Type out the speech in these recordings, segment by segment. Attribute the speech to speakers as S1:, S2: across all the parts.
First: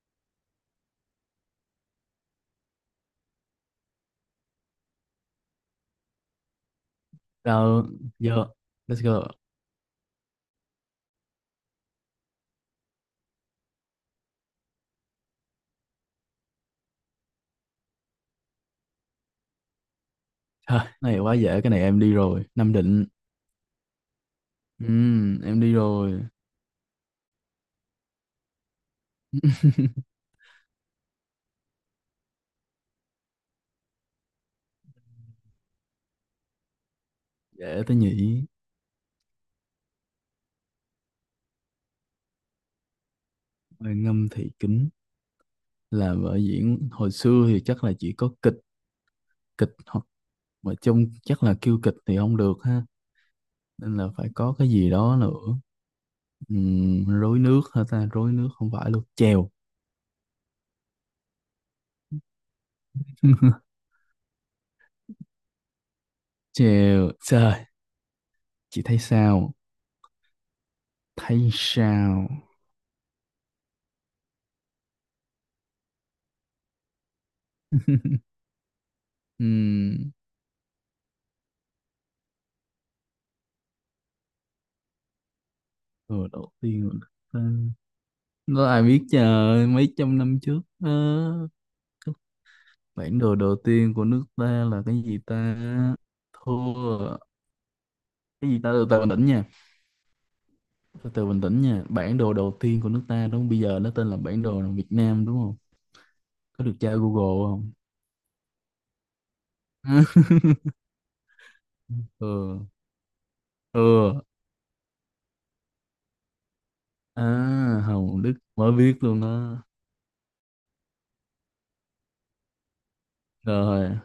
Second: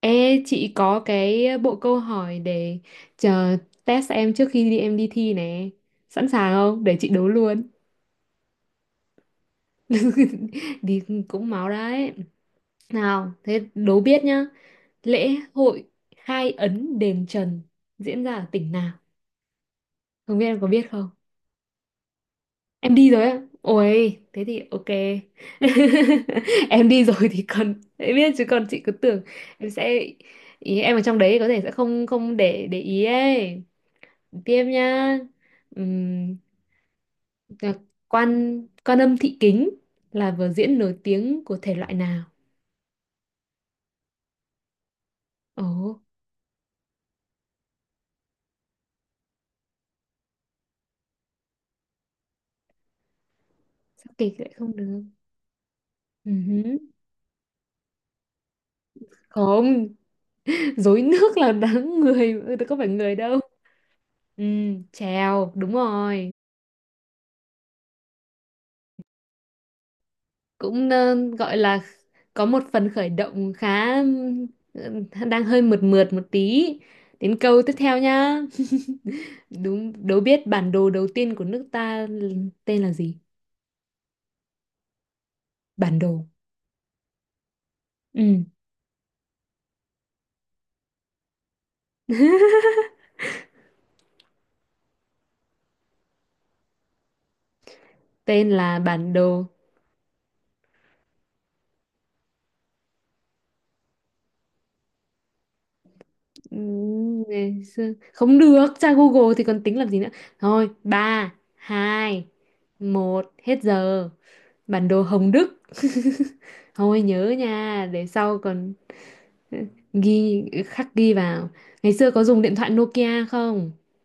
S1: Ê, chị có cái bộ câu hỏi để chờ test em trước khi em đi thi nè. Sẵn sàng không? Để chị đố luôn.
S2: Rồi, giờ let's go.
S1: Đi cũng máu đấy. Nào, thế đố biết nhá. Lễ hội khai ấn đền Trần diễn ra ở tỉnh nào? Không biết em có
S2: Thôi,
S1: biết không?
S2: này quá dễ, cái này em đi rồi. Nam
S1: Em
S2: Định.
S1: đi rồi á. Ôi, thế thì ok.
S2: Em đi rồi.
S1: Em đi rồi thì còn em biết chứ còn chị cứ tưởng em sẽ ý em ở trong đấy có thể sẽ không không để ý ấy. Tiếp nhá. Ừm, là
S2: Dễ tới nhỉ.
S1: quan quan Âm Thị Kính là vở diễn nổi tiếng của thể loại nào?
S2: Bài ngâm thị kính
S1: Ồ.
S2: là vở diễn hồi xưa thì chắc là chỉ có kịch, kịch hoặc mà chung chắc là kêu kịch thì không được ha. Nên là
S1: Sao
S2: phải
S1: kịch lại
S2: có cái
S1: không
S2: gì
S1: được?
S2: đó nữa.
S1: Ừ hứ.
S2: Rối nước hả ta? Rối nước không phải luôn. Chèo.
S1: Không. Rối nước là đáng người, ừ, có phải người đâu. Ừ, chèo đúng rồi.
S2: Chèo. Trời, chị thấy sao?
S1: Cũng
S2: Thấy
S1: gọi là
S2: sao?
S1: có một phần khởi động khá, ừ, đang hơi mượt mượt một tí. Đến câu tiếp theo nhá. Đúng.
S2: Ừm,
S1: Đố biết bản đồ đầu tiên của nước ta tên là gì? Bản đồ.
S2: rồi đầu tiên là ta.
S1: Ừ.
S2: Đó ai biết, trời mấy trăm năm trước á, cái bản đồ đầu tiên của nước ta là cái gì ta, thua.
S1: Tên
S2: Cái gì ta,
S1: là
S2: từ từ bình
S1: bản
S2: tĩnh
S1: đồ.
S2: nha, từ từ bình tĩnh nha, bản đồ đầu tiên của nước ta đúng không? Bây giờ nó tên là bản đồ Việt Nam đúng không? Có được tra
S1: Ừm,
S2: Google
S1: ngày
S2: không?
S1: xưa. Không được, tra Google thì còn tính làm gì nữa. Thôi, ba hai
S2: Ừ.
S1: một hết giờ.
S2: Ừ.
S1: Bản đồ Hồng Đức. Thôi
S2: À
S1: nhớ nha, để
S2: Hồng
S1: sau
S2: Đức
S1: còn
S2: mới biết luôn
S1: ừ,
S2: đó.
S1: khắc ghi vào. Ngày xưa có dùng điện thoại Nokia không?
S2: Rồi.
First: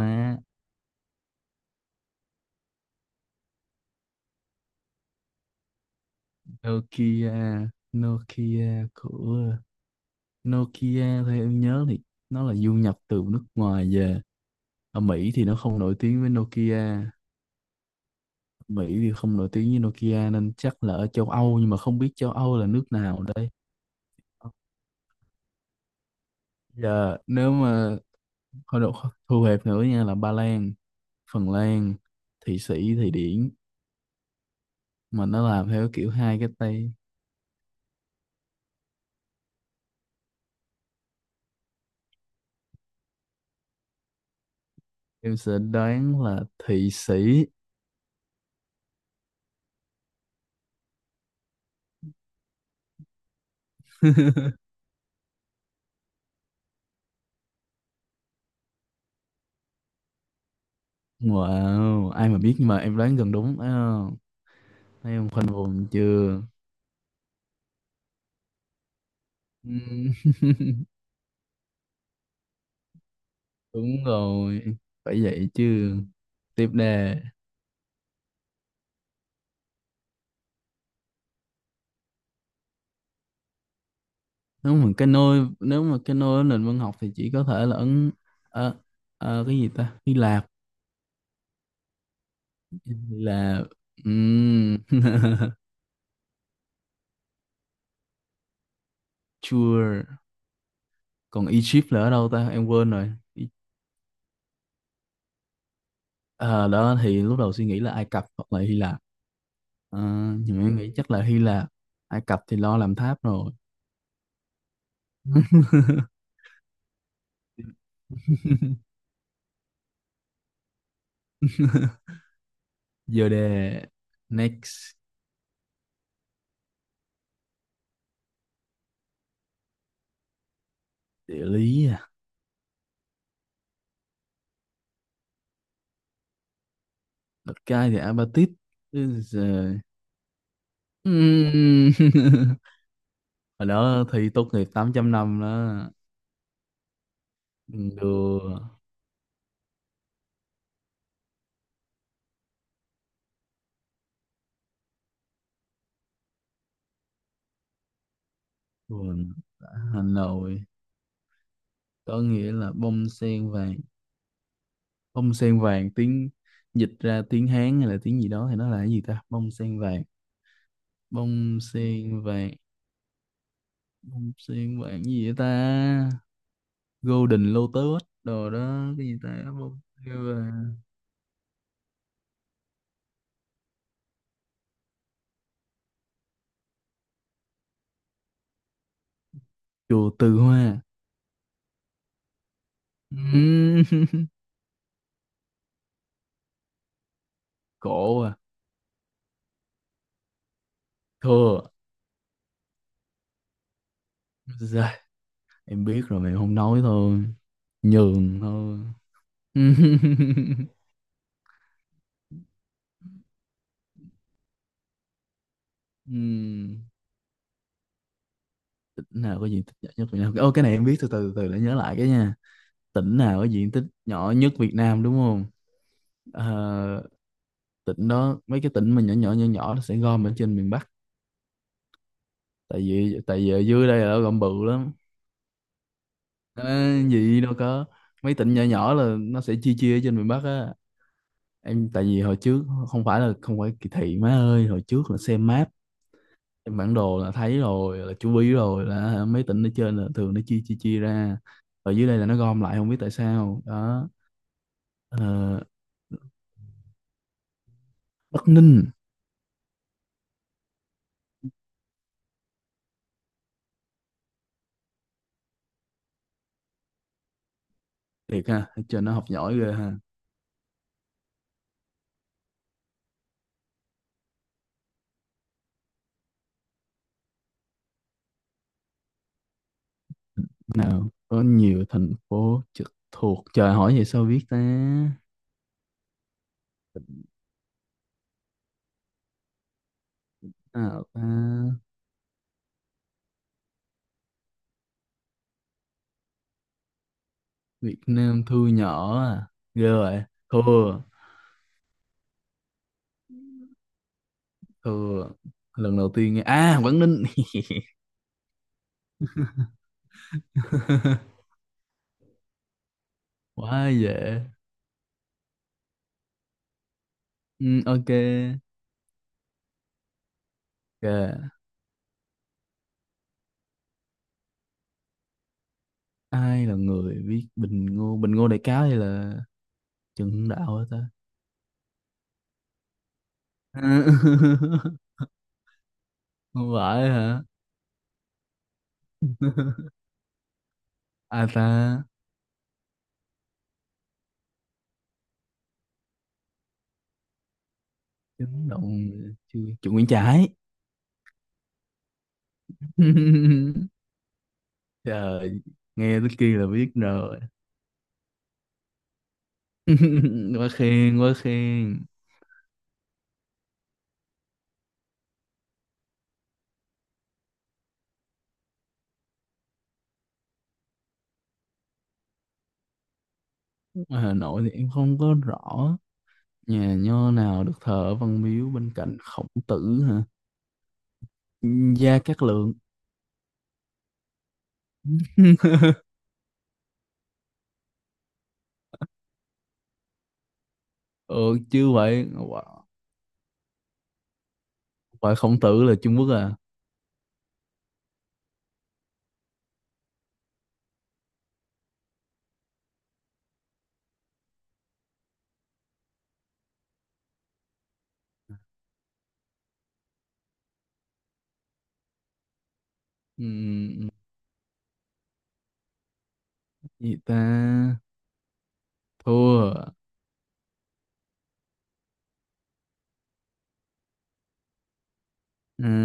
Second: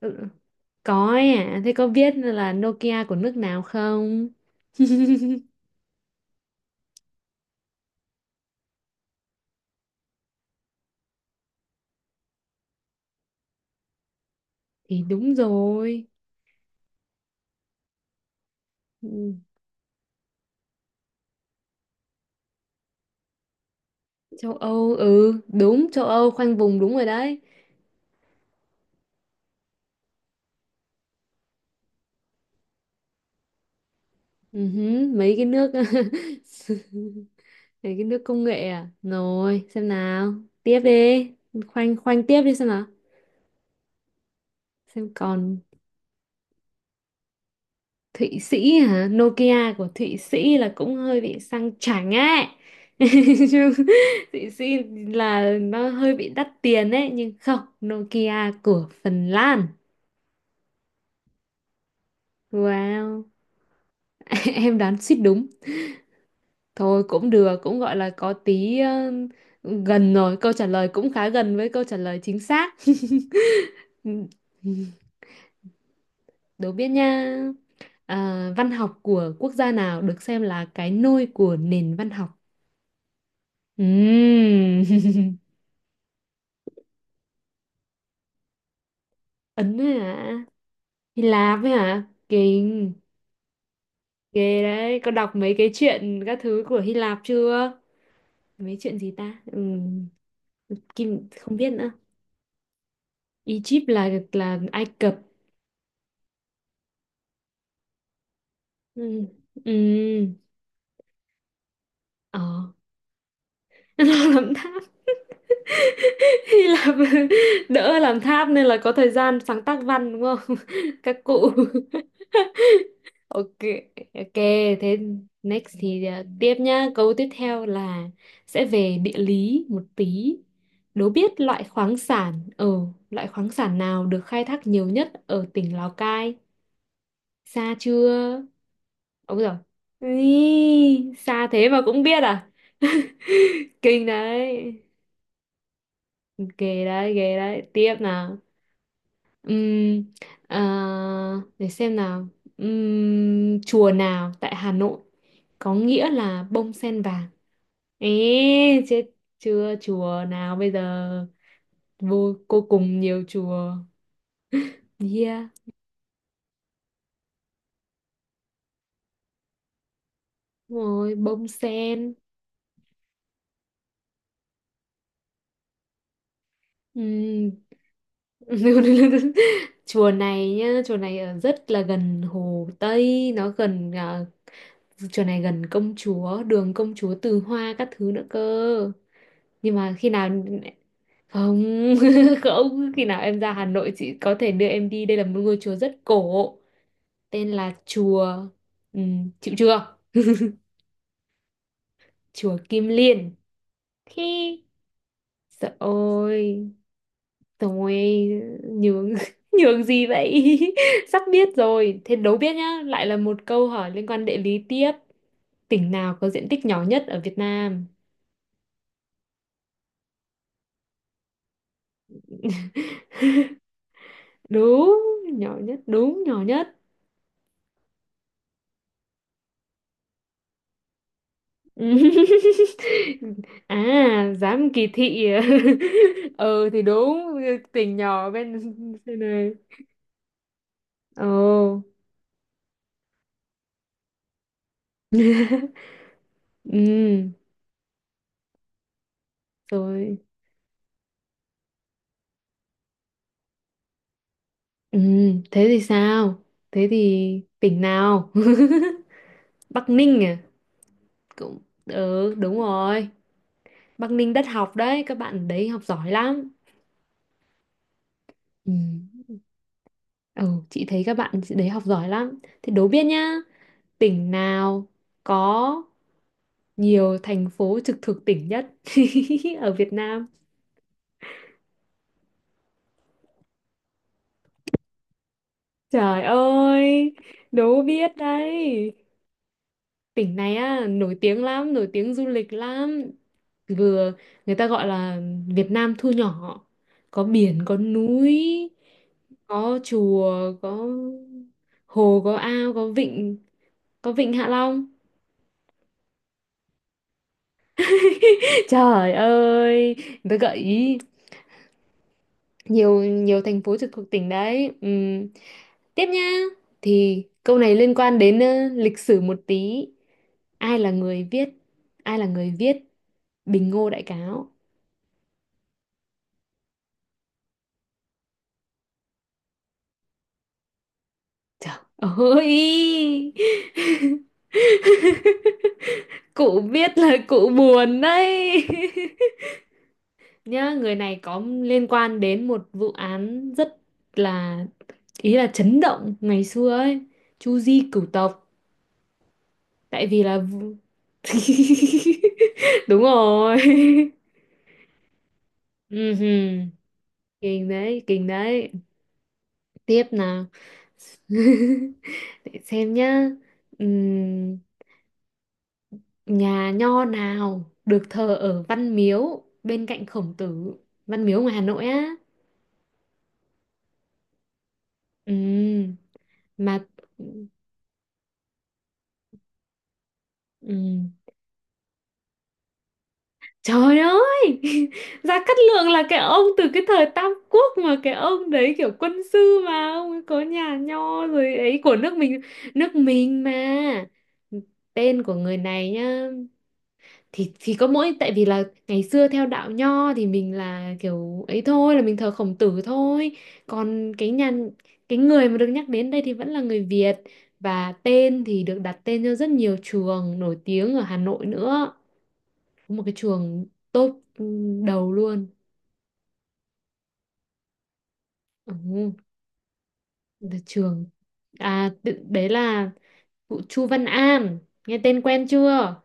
S1: Ừ. Có ấy à, thế có biết là Nokia của nước nào không?
S2: Nokia. Nokia của. Theo em nhớ thì nó là du nhập từ nước ngoài về, ở
S1: Thì
S2: Mỹ
S1: đúng
S2: thì nó không nổi
S1: rồi.
S2: tiếng với Nokia. Mỹ thì
S1: Ừ.
S2: không nổi tiếng với Nokia nên chắc là ở châu Âu, nhưng mà không biết châu Âu là nước nào đây.
S1: Châu Âu, ừ, đúng, châu Âu khoanh vùng đúng rồi
S2: Giờ
S1: đấy.
S2: nếu mà thôi độ Thu hẹp nữa nha, là Ba Lan, Phần Lan, Thụy Sĩ, Thụy Điển,
S1: Ừ hứ,
S2: mà
S1: mấy cái
S2: nó làm
S1: nước.
S2: theo kiểu hai cái tay.
S1: Mấy cái nước công nghệ à. Rồi xem nào. Tiếp đi. Khoanh khoanh tiếp đi, xem nào, xem
S2: Em sẽ
S1: còn.
S2: đoán là Thụy Sĩ.
S1: Thụy Sĩ hả? Nokia của Thụy Sĩ là cũng hơi bị sang chảnh ấy. Chứ Thụy Sĩ là nó hơi bị đắt tiền ấy, nhưng không. Nokia của Phần Lan.
S2: Wow, ai mà biết, nhưng mà em đoán
S1: Wow.
S2: gần đúng thấy không?
S1: Em đoán suýt
S2: Thấy không,
S1: đúng.
S2: khoanh vùng chưa?
S1: Thôi cũng được, cũng gọi là có tí gần
S2: Ừm,
S1: rồi, câu trả lời cũng khá gần với câu trả lời chính xác.
S2: đúng rồi, phải vậy chứ. Tiếp
S1: Đố biết
S2: đề.
S1: nha. À, văn học của quốc gia nào được xem là cái nôi của nền văn học? Ừm.
S2: Nếu mà cái nơi ở nền văn học thì chỉ có thể là ấn, ờ, cái gì
S1: Ấn
S2: ta,
S1: ấy
S2: Hy
S1: hả?
S2: Lạp.
S1: Hy Lạp ấy hả? Kinh.
S2: Là
S1: Ghê
S2: um,
S1: đấy, có đọc mấy cái chuyện các thứ của Hy Lạp chưa? Mấy chuyện gì ta?
S2: sure.
S1: Kim
S2: Còn
S1: không biết nữa.
S2: Egypt là ở đâu ta, em quên rồi. Ý-
S1: Egypt là Ai Cập.
S2: Ờ, đó thì lúc đầu suy nghĩ là Ai Cập hoặc là Hy Lạp.
S1: Ừ. Ừ.
S2: Ờ, nhưng mà em nghĩ chắc là Hy Lạp. Ai Cập
S1: Ờ.
S2: thì lo làm tháp rồi.
S1: Lo làm tháp. Hy Lạp đỡ làm tháp nên là có thời gian sáng tác văn đúng không, các cụ.
S2: Giờ
S1: Ok,
S2: đề.
S1: ok.
S2: Next.
S1: Thế next thì à, tiếp nhá, câu tiếp theo là sẽ về địa lý một tí. Đố biết
S2: Địa lý à?
S1: loại khoáng sản nào được khai thác nhiều nhất ở tỉnh Lào Cai. Xa
S2: Đất Cai thì
S1: chưa.
S2: Apatit. Bây
S1: Ông rồi.
S2: giờ-
S1: Ý, xa thế mà
S2: Ừm.
S1: cũng biết à.
S2: Hồi đó
S1: Kinh
S2: thi tốt nghiệp
S1: đấy,
S2: 8 năm đó
S1: ghê đấy, ghê đấy. Tiếp nào.
S2: đưa.
S1: Ừm, à, để xem nào. Chùa nào tại Hà Nội có nghĩa là bông sen vàng? Ê, chết
S2: Buồn. Đã.
S1: chưa,
S2: Hà
S1: chùa nào
S2: Nội,
S1: bây giờ?
S2: có
S1: Vô
S2: nghĩa là
S1: cùng
S2: bông
S1: nhiều
S2: sen vàng.
S1: chùa.
S2: Bông
S1: Yeah.
S2: sen vàng tiếng, dịch ra tiếng Hán hay là tiếng gì đó thì nó là cái gì ta, bông sen vàng.
S1: Đúng rồi, bông
S2: Bông
S1: sen.
S2: sen vàng. Bông sen vàng gì vậy ta?
S1: Ừm.
S2: Golden Lotus đồ đó, cái gì ta, bông
S1: Chùa
S2: sen
S1: này
S2: vàng.
S1: nhá, chùa này ở rất là gần Hồ Tây, nó gần à, chùa này gần công chúa, đường công chúa Từ Hoa các thứ nữa cơ. Nhưng mà khi
S2: Chùa
S1: nào.
S2: Từ Hoa?
S1: Không. Không, khi nào em ra Hà
S2: Ừm,
S1: Nội chị có thể đưa em đi, đây là một ngôi chùa rất cổ. Tên là
S2: cổ
S1: chùa.
S2: à?
S1: Chịu chưa.
S2: Thua.
S1: Chùa Kim Liên. khi
S2: Rồi,
S1: Sợ
S2: em biết rồi mà em không
S1: ôi.
S2: nói thôi.
S1: Rồi.
S2: Nhường thôi.
S1: Nhường. Nhường gì vậy? Sắp biết rồi. Thế đố biết nhá, lại là một câu hỏi liên quan địa lý tiếp. Tỉnh nào có diện tích nhỏ
S2: Ừm,
S1: nhất ở Việt Nam?
S2: tỉnh nào có diện tích nhỏ nhất Việt Nam? Ô, cái này em biết, từ từ từ để nhớ lại cái nha. Tỉnh nào có diện tích nhỏ nhất Việt
S1: Đúng,
S2: Nam đúng không?
S1: nhỏ nhất, đúng nhỏ nhất.
S2: Ờ, tỉnh đó, mấy cái tỉnh mà nhỏ nhỏ nhỏ nhỏ nó sẽ gom ở trên miền Bắc. Tại vì tại vì ở dưới đây là nó
S1: À,
S2: gom bự
S1: dám kỳ
S2: lắm.
S1: thị à? Ờ thì
S2: À,
S1: đúng,
S2: gì đâu có,
S1: tỉnh nhỏ
S2: mấy
S1: bên
S2: tỉnh nhỏ nhỏ
S1: đây
S2: là nó
S1: này.
S2: sẽ chia chia ở trên miền Bắc á.
S1: Ồ.
S2: Em tại vì hồi trước không phải là không phải kỳ thị má ơi, hồi trước là xem map. Trên bản đồ là
S1: Ừ,
S2: thấy rồi, là chú ý rồi, là hả, mấy tỉnh ở trên là
S1: rồi.
S2: thường nó chia chia chia ra. Ở dưới đây là nó gom lại không biết tại sao đó.
S1: Ừ,
S2: Ờ,
S1: thế thì sao? Thế thì tỉnh nào?
S2: Bắc Ninh.
S1: Bắc Ninh à? Cũng, ừ, đúng rồi. Bắc Ninh đất học đấy, các bạn đấy học giỏi lắm.
S2: Thiệt ha,
S1: Ừ.
S2: ở trên nó học giỏi ghê ha.
S1: Ừ, chị thấy các bạn đấy học giỏi lắm. Thế đố biết nhá, tỉnh nào có nhiều thành phố trực thuộc tỉnh nhất ở Việt Nam?
S2: Nào có nhiều thành phố trực thuộc, trời hỏi vậy sao biết ta.
S1: Trời ơi, đố biết đấy, tỉnh này á
S2: Nào
S1: nổi
S2: ta?
S1: tiếng lắm, nổi tiếng du lịch lắm. Vừa người ta gọi là Việt Nam thu nhỏ, có biển có
S2: Việt
S1: núi
S2: Nam thu nhỏ à?
S1: có
S2: Ghê vậy.
S1: chùa có
S2: Thua.
S1: hồ có ao có vịnh, có vịnh Hạ Long.
S2: Thua. Lần đầu tiên nghe à, Quảng Ninh.
S1: Trời ơi, người ta gợi ý nhiều, nhiều thành phố
S2: Quá
S1: trực thuộc tỉnh
S2: dễ.
S1: đấy. Tiếp nha. Thì câu
S2: Ừ,
S1: này liên
S2: ok.
S1: quan đến lịch sử một tí. ai là người viết
S2: Ok.
S1: ai là người viết Bình Ngô Đại Cáo?
S2: Ai là người viết Bình Ngô, Bình Ngô Đại Cáo hay là Trần Hưng Đạo hả ta?
S1: Trời ơi. Cụ
S2: Không
S1: biết
S2: phải
S1: là
S2: hả?
S1: cụ buồn đấy. Nhá, người này có
S2: Ai ta?
S1: liên quan đến một vụ án rất là, ý là chấn động ngày xưa ấy, Chu Di cửu tộc,
S2: Chấn động, chưa.
S1: tại
S2: Nguyễn
S1: vì là
S2: Trãi.
S1: vụ- đúng rồi.
S2: Trời, nghe tới kia là
S1: Ừhừm,
S2: biết rồi.
S1: kinh đấy, kinh đấy. Tiếp nào.
S2: Quá khen quá khen.
S1: Để xem nhá. Ừm, nhà nho nào được thờ ở Văn Miếu bên cạnh Khổng Tử? Văn Miếu ngoài Hà Nội á.
S2: Ở Hà Nội thì em không
S1: Ừ.
S2: có rõ.
S1: Mà.
S2: Nhà nho nào được thờ ở Văn Miếu bên cạnh Khổng Tử hả?
S1: Ừ.
S2: Gia Cát Lượng.
S1: Trời ơi. Gia Cát Lượng là cái ông từ cái thời Tam Quốc mà, cái ông đấy kiểu quân sư mà, ông ấy có nhà nho rồi
S2: Ừ
S1: ấy
S2: chứ
S1: của nước
S2: vậy.
S1: mình.
S2: Không
S1: Nước mình mà. Tên của
S2: phải
S1: người
S2: Khổng Tử
S1: này
S2: là Trung
S1: nhá.
S2: Quốc à?
S1: Thì có mỗi tại vì là ngày xưa theo đạo nho thì mình là kiểu ấy thôi, là mình thờ Khổng Tử thôi. Còn cái người mà được nhắc đến đây thì vẫn là người Việt, và tên thì được đặt tên cho rất nhiều trường nổi tiếng ở Hà Nội nữa, một cái
S2: Ừ,
S1: trường top đầu luôn.
S2: gì ta.
S1: Ừ.
S2: Thua.
S1: Là trường. Đấy là vụ Chu Văn An, nghe tên quen
S2: À,
S1: chưa?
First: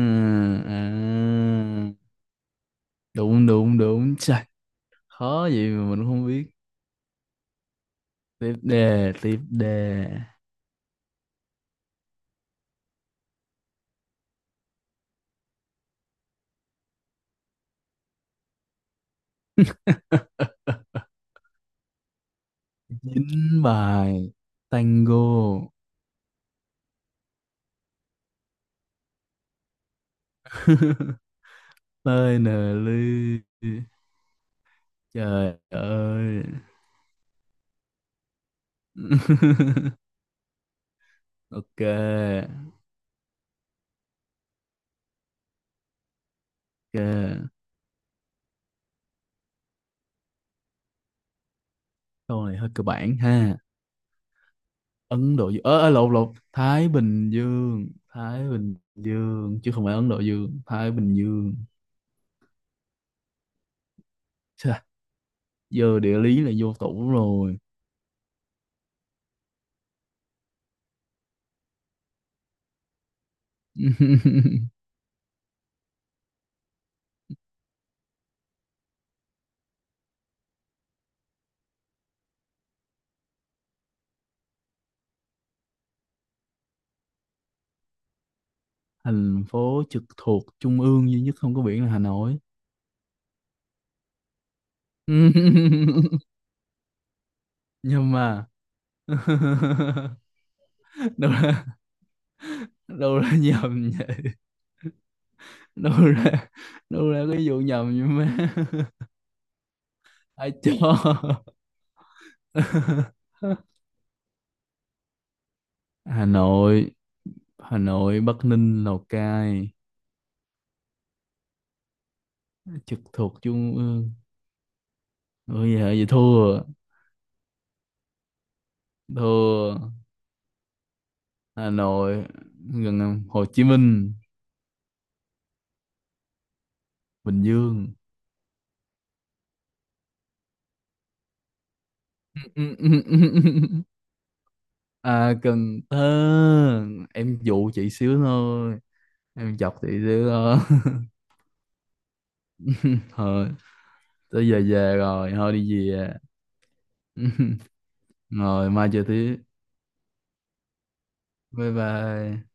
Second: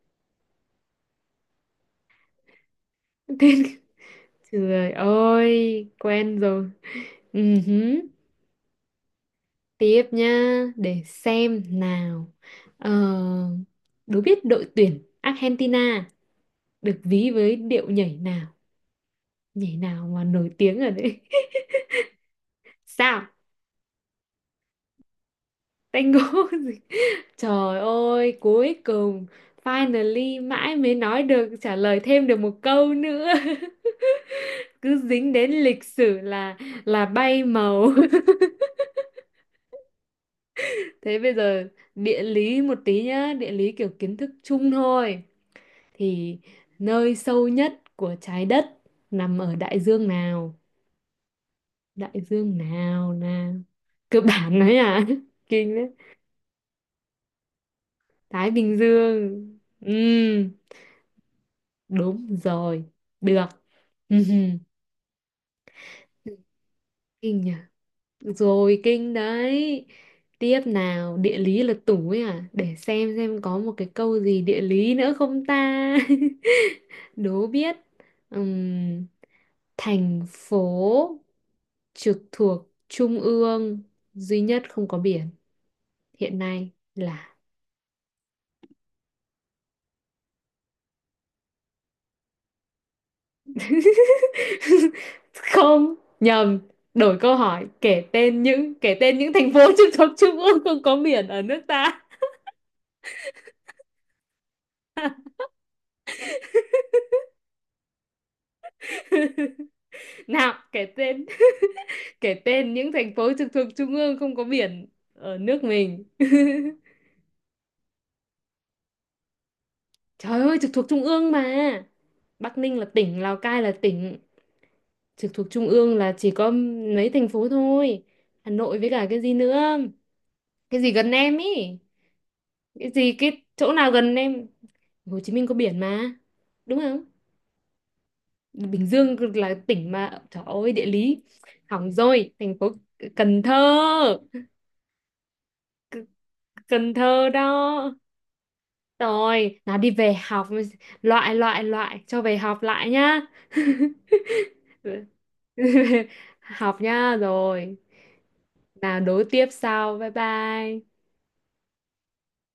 S2: à. Đúng
S1: Tên,
S2: đúng đúng, trời.
S1: trời
S2: Khó gì
S1: ơi,
S2: mà mình không
S1: quen
S2: biết.
S1: rồi. Ừ, hứ.
S2: Tiếp đề, tiếp
S1: Tiếp
S2: đề.
S1: nha, để xem nào. Ờ, đố biết đội tuyển Argentina được ví với điệu nhảy nào, nhảy nào mà nổi tiếng ở đấy. Sao?
S2: Dính bài. Tango.
S1: Tango. Trời ơi, cuối cùng finally mãi mới nói được trả lời thêm
S2: Tơi
S1: được một
S2: nờ
S1: câu
S2: ly.
S1: nữa. Cứ dính đến
S2: Trời
S1: lịch sử
S2: ơi.
S1: là bay màu. Thế bây giờ
S2: Ok.
S1: địa lý một tí nhá, địa lý kiểu kiến thức chung thôi. Thì nơi sâu
S2: Ok.
S1: nhất của trái đất nằm ở đại dương nào? Đại
S2: Câu
S1: dương
S2: này hơi cơ
S1: nào
S2: bản
S1: nào?
S2: ha.
S1: Cơ bản đấy à?
S2: Ấn Độ Dương,
S1: Kinh
S2: ờ
S1: đấy.
S2: ờ, lộn lộn Thái Bình Dương.
S1: Thái Bình Dương.
S2: Chứ không
S1: Ừ,
S2: phải Ấn Độ Dương, Thái Bình Dương.
S1: đúng rồi. Được.
S2: Chà, giờ địa lý là vô tủ
S1: Kinh nhỉ?
S2: rồi.
S1: Rồi kinh đấy. Tiếp nào, địa lý là tủ ấy à? Để xem có một cái câu gì địa lý nữa không ta. Đố biết. Ừm, thành phố trực thuộc trung ương duy nhất không có biển hiện nay là.
S2: Thành phố trực thuộc trung ương duy nhất không có biển là Hà Nội.
S1: Không nhầm, đổi câu hỏi, kể
S2: Nhưng
S1: tên
S2: mà
S1: những kể tên những thành phố trực thuộc trung ương không có biển
S2: đâu
S1: ở nước
S2: ra,
S1: ta.
S2: đâu ra nhầm vậy, đâu ra, đâu ra cái vụ nhầm vậy má? Ai
S1: Nào, kể tên
S2: cho?
S1: kể tên những thành phố trực thuộc trung ương không có biển ở nước mình.
S2: Hà Nội. Hà Nội, Bắc Ninh, Lào Cai.
S1: Trời ơi, trực thuộc trung ương mà. Bắc Ninh là
S2: Trực
S1: tỉnh, Lào
S2: thuộc
S1: Cai là
S2: trung ương.
S1: tỉnh, trực thuộc trung
S2: Ôi giờ
S1: ương
S2: vậy
S1: là chỉ có
S2: thua.
S1: mấy thành phố thôi. Hà Nội với cả cái gì nữa,
S2: Thua.
S1: cái gì gần em
S2: Hà
S1: ý,
S2: Nội,
S1: cái gì,
S2: gần
S1: cái
S2: Hồ Chí
S1: chỗ nào
S2: Minh.
S1: gần em? Hồ Chí Minh có biển mà, đúng không?
S2: Bình Dương.
S1: Bình Dương là tỉnh mà, trời ơi, địa lý hỏng rồi. Thành phố Cần Thơ.
S2: À Cần Thơ.
S1: Cần Thơ
S2: Em dụ chị
S1: đó.
S2: xíu thôi. Em
S1: Rồi,
S2: chọc
S1: nào
S2: chị
S1: đi về
S2: xíu
S1: học.
S2: thôi.
S1: Loại, loại, loại, cho về học lại nhá.
S2: Thôi tới giờ về rồi, thôi đi về.
S1: Học nhá rồi.
S2: Rồi mai
S1: Nào
S2: chơi
S1: đối
S2: tiếp.
S1: tiếp sau. Bye bye.
S2: Bye bye.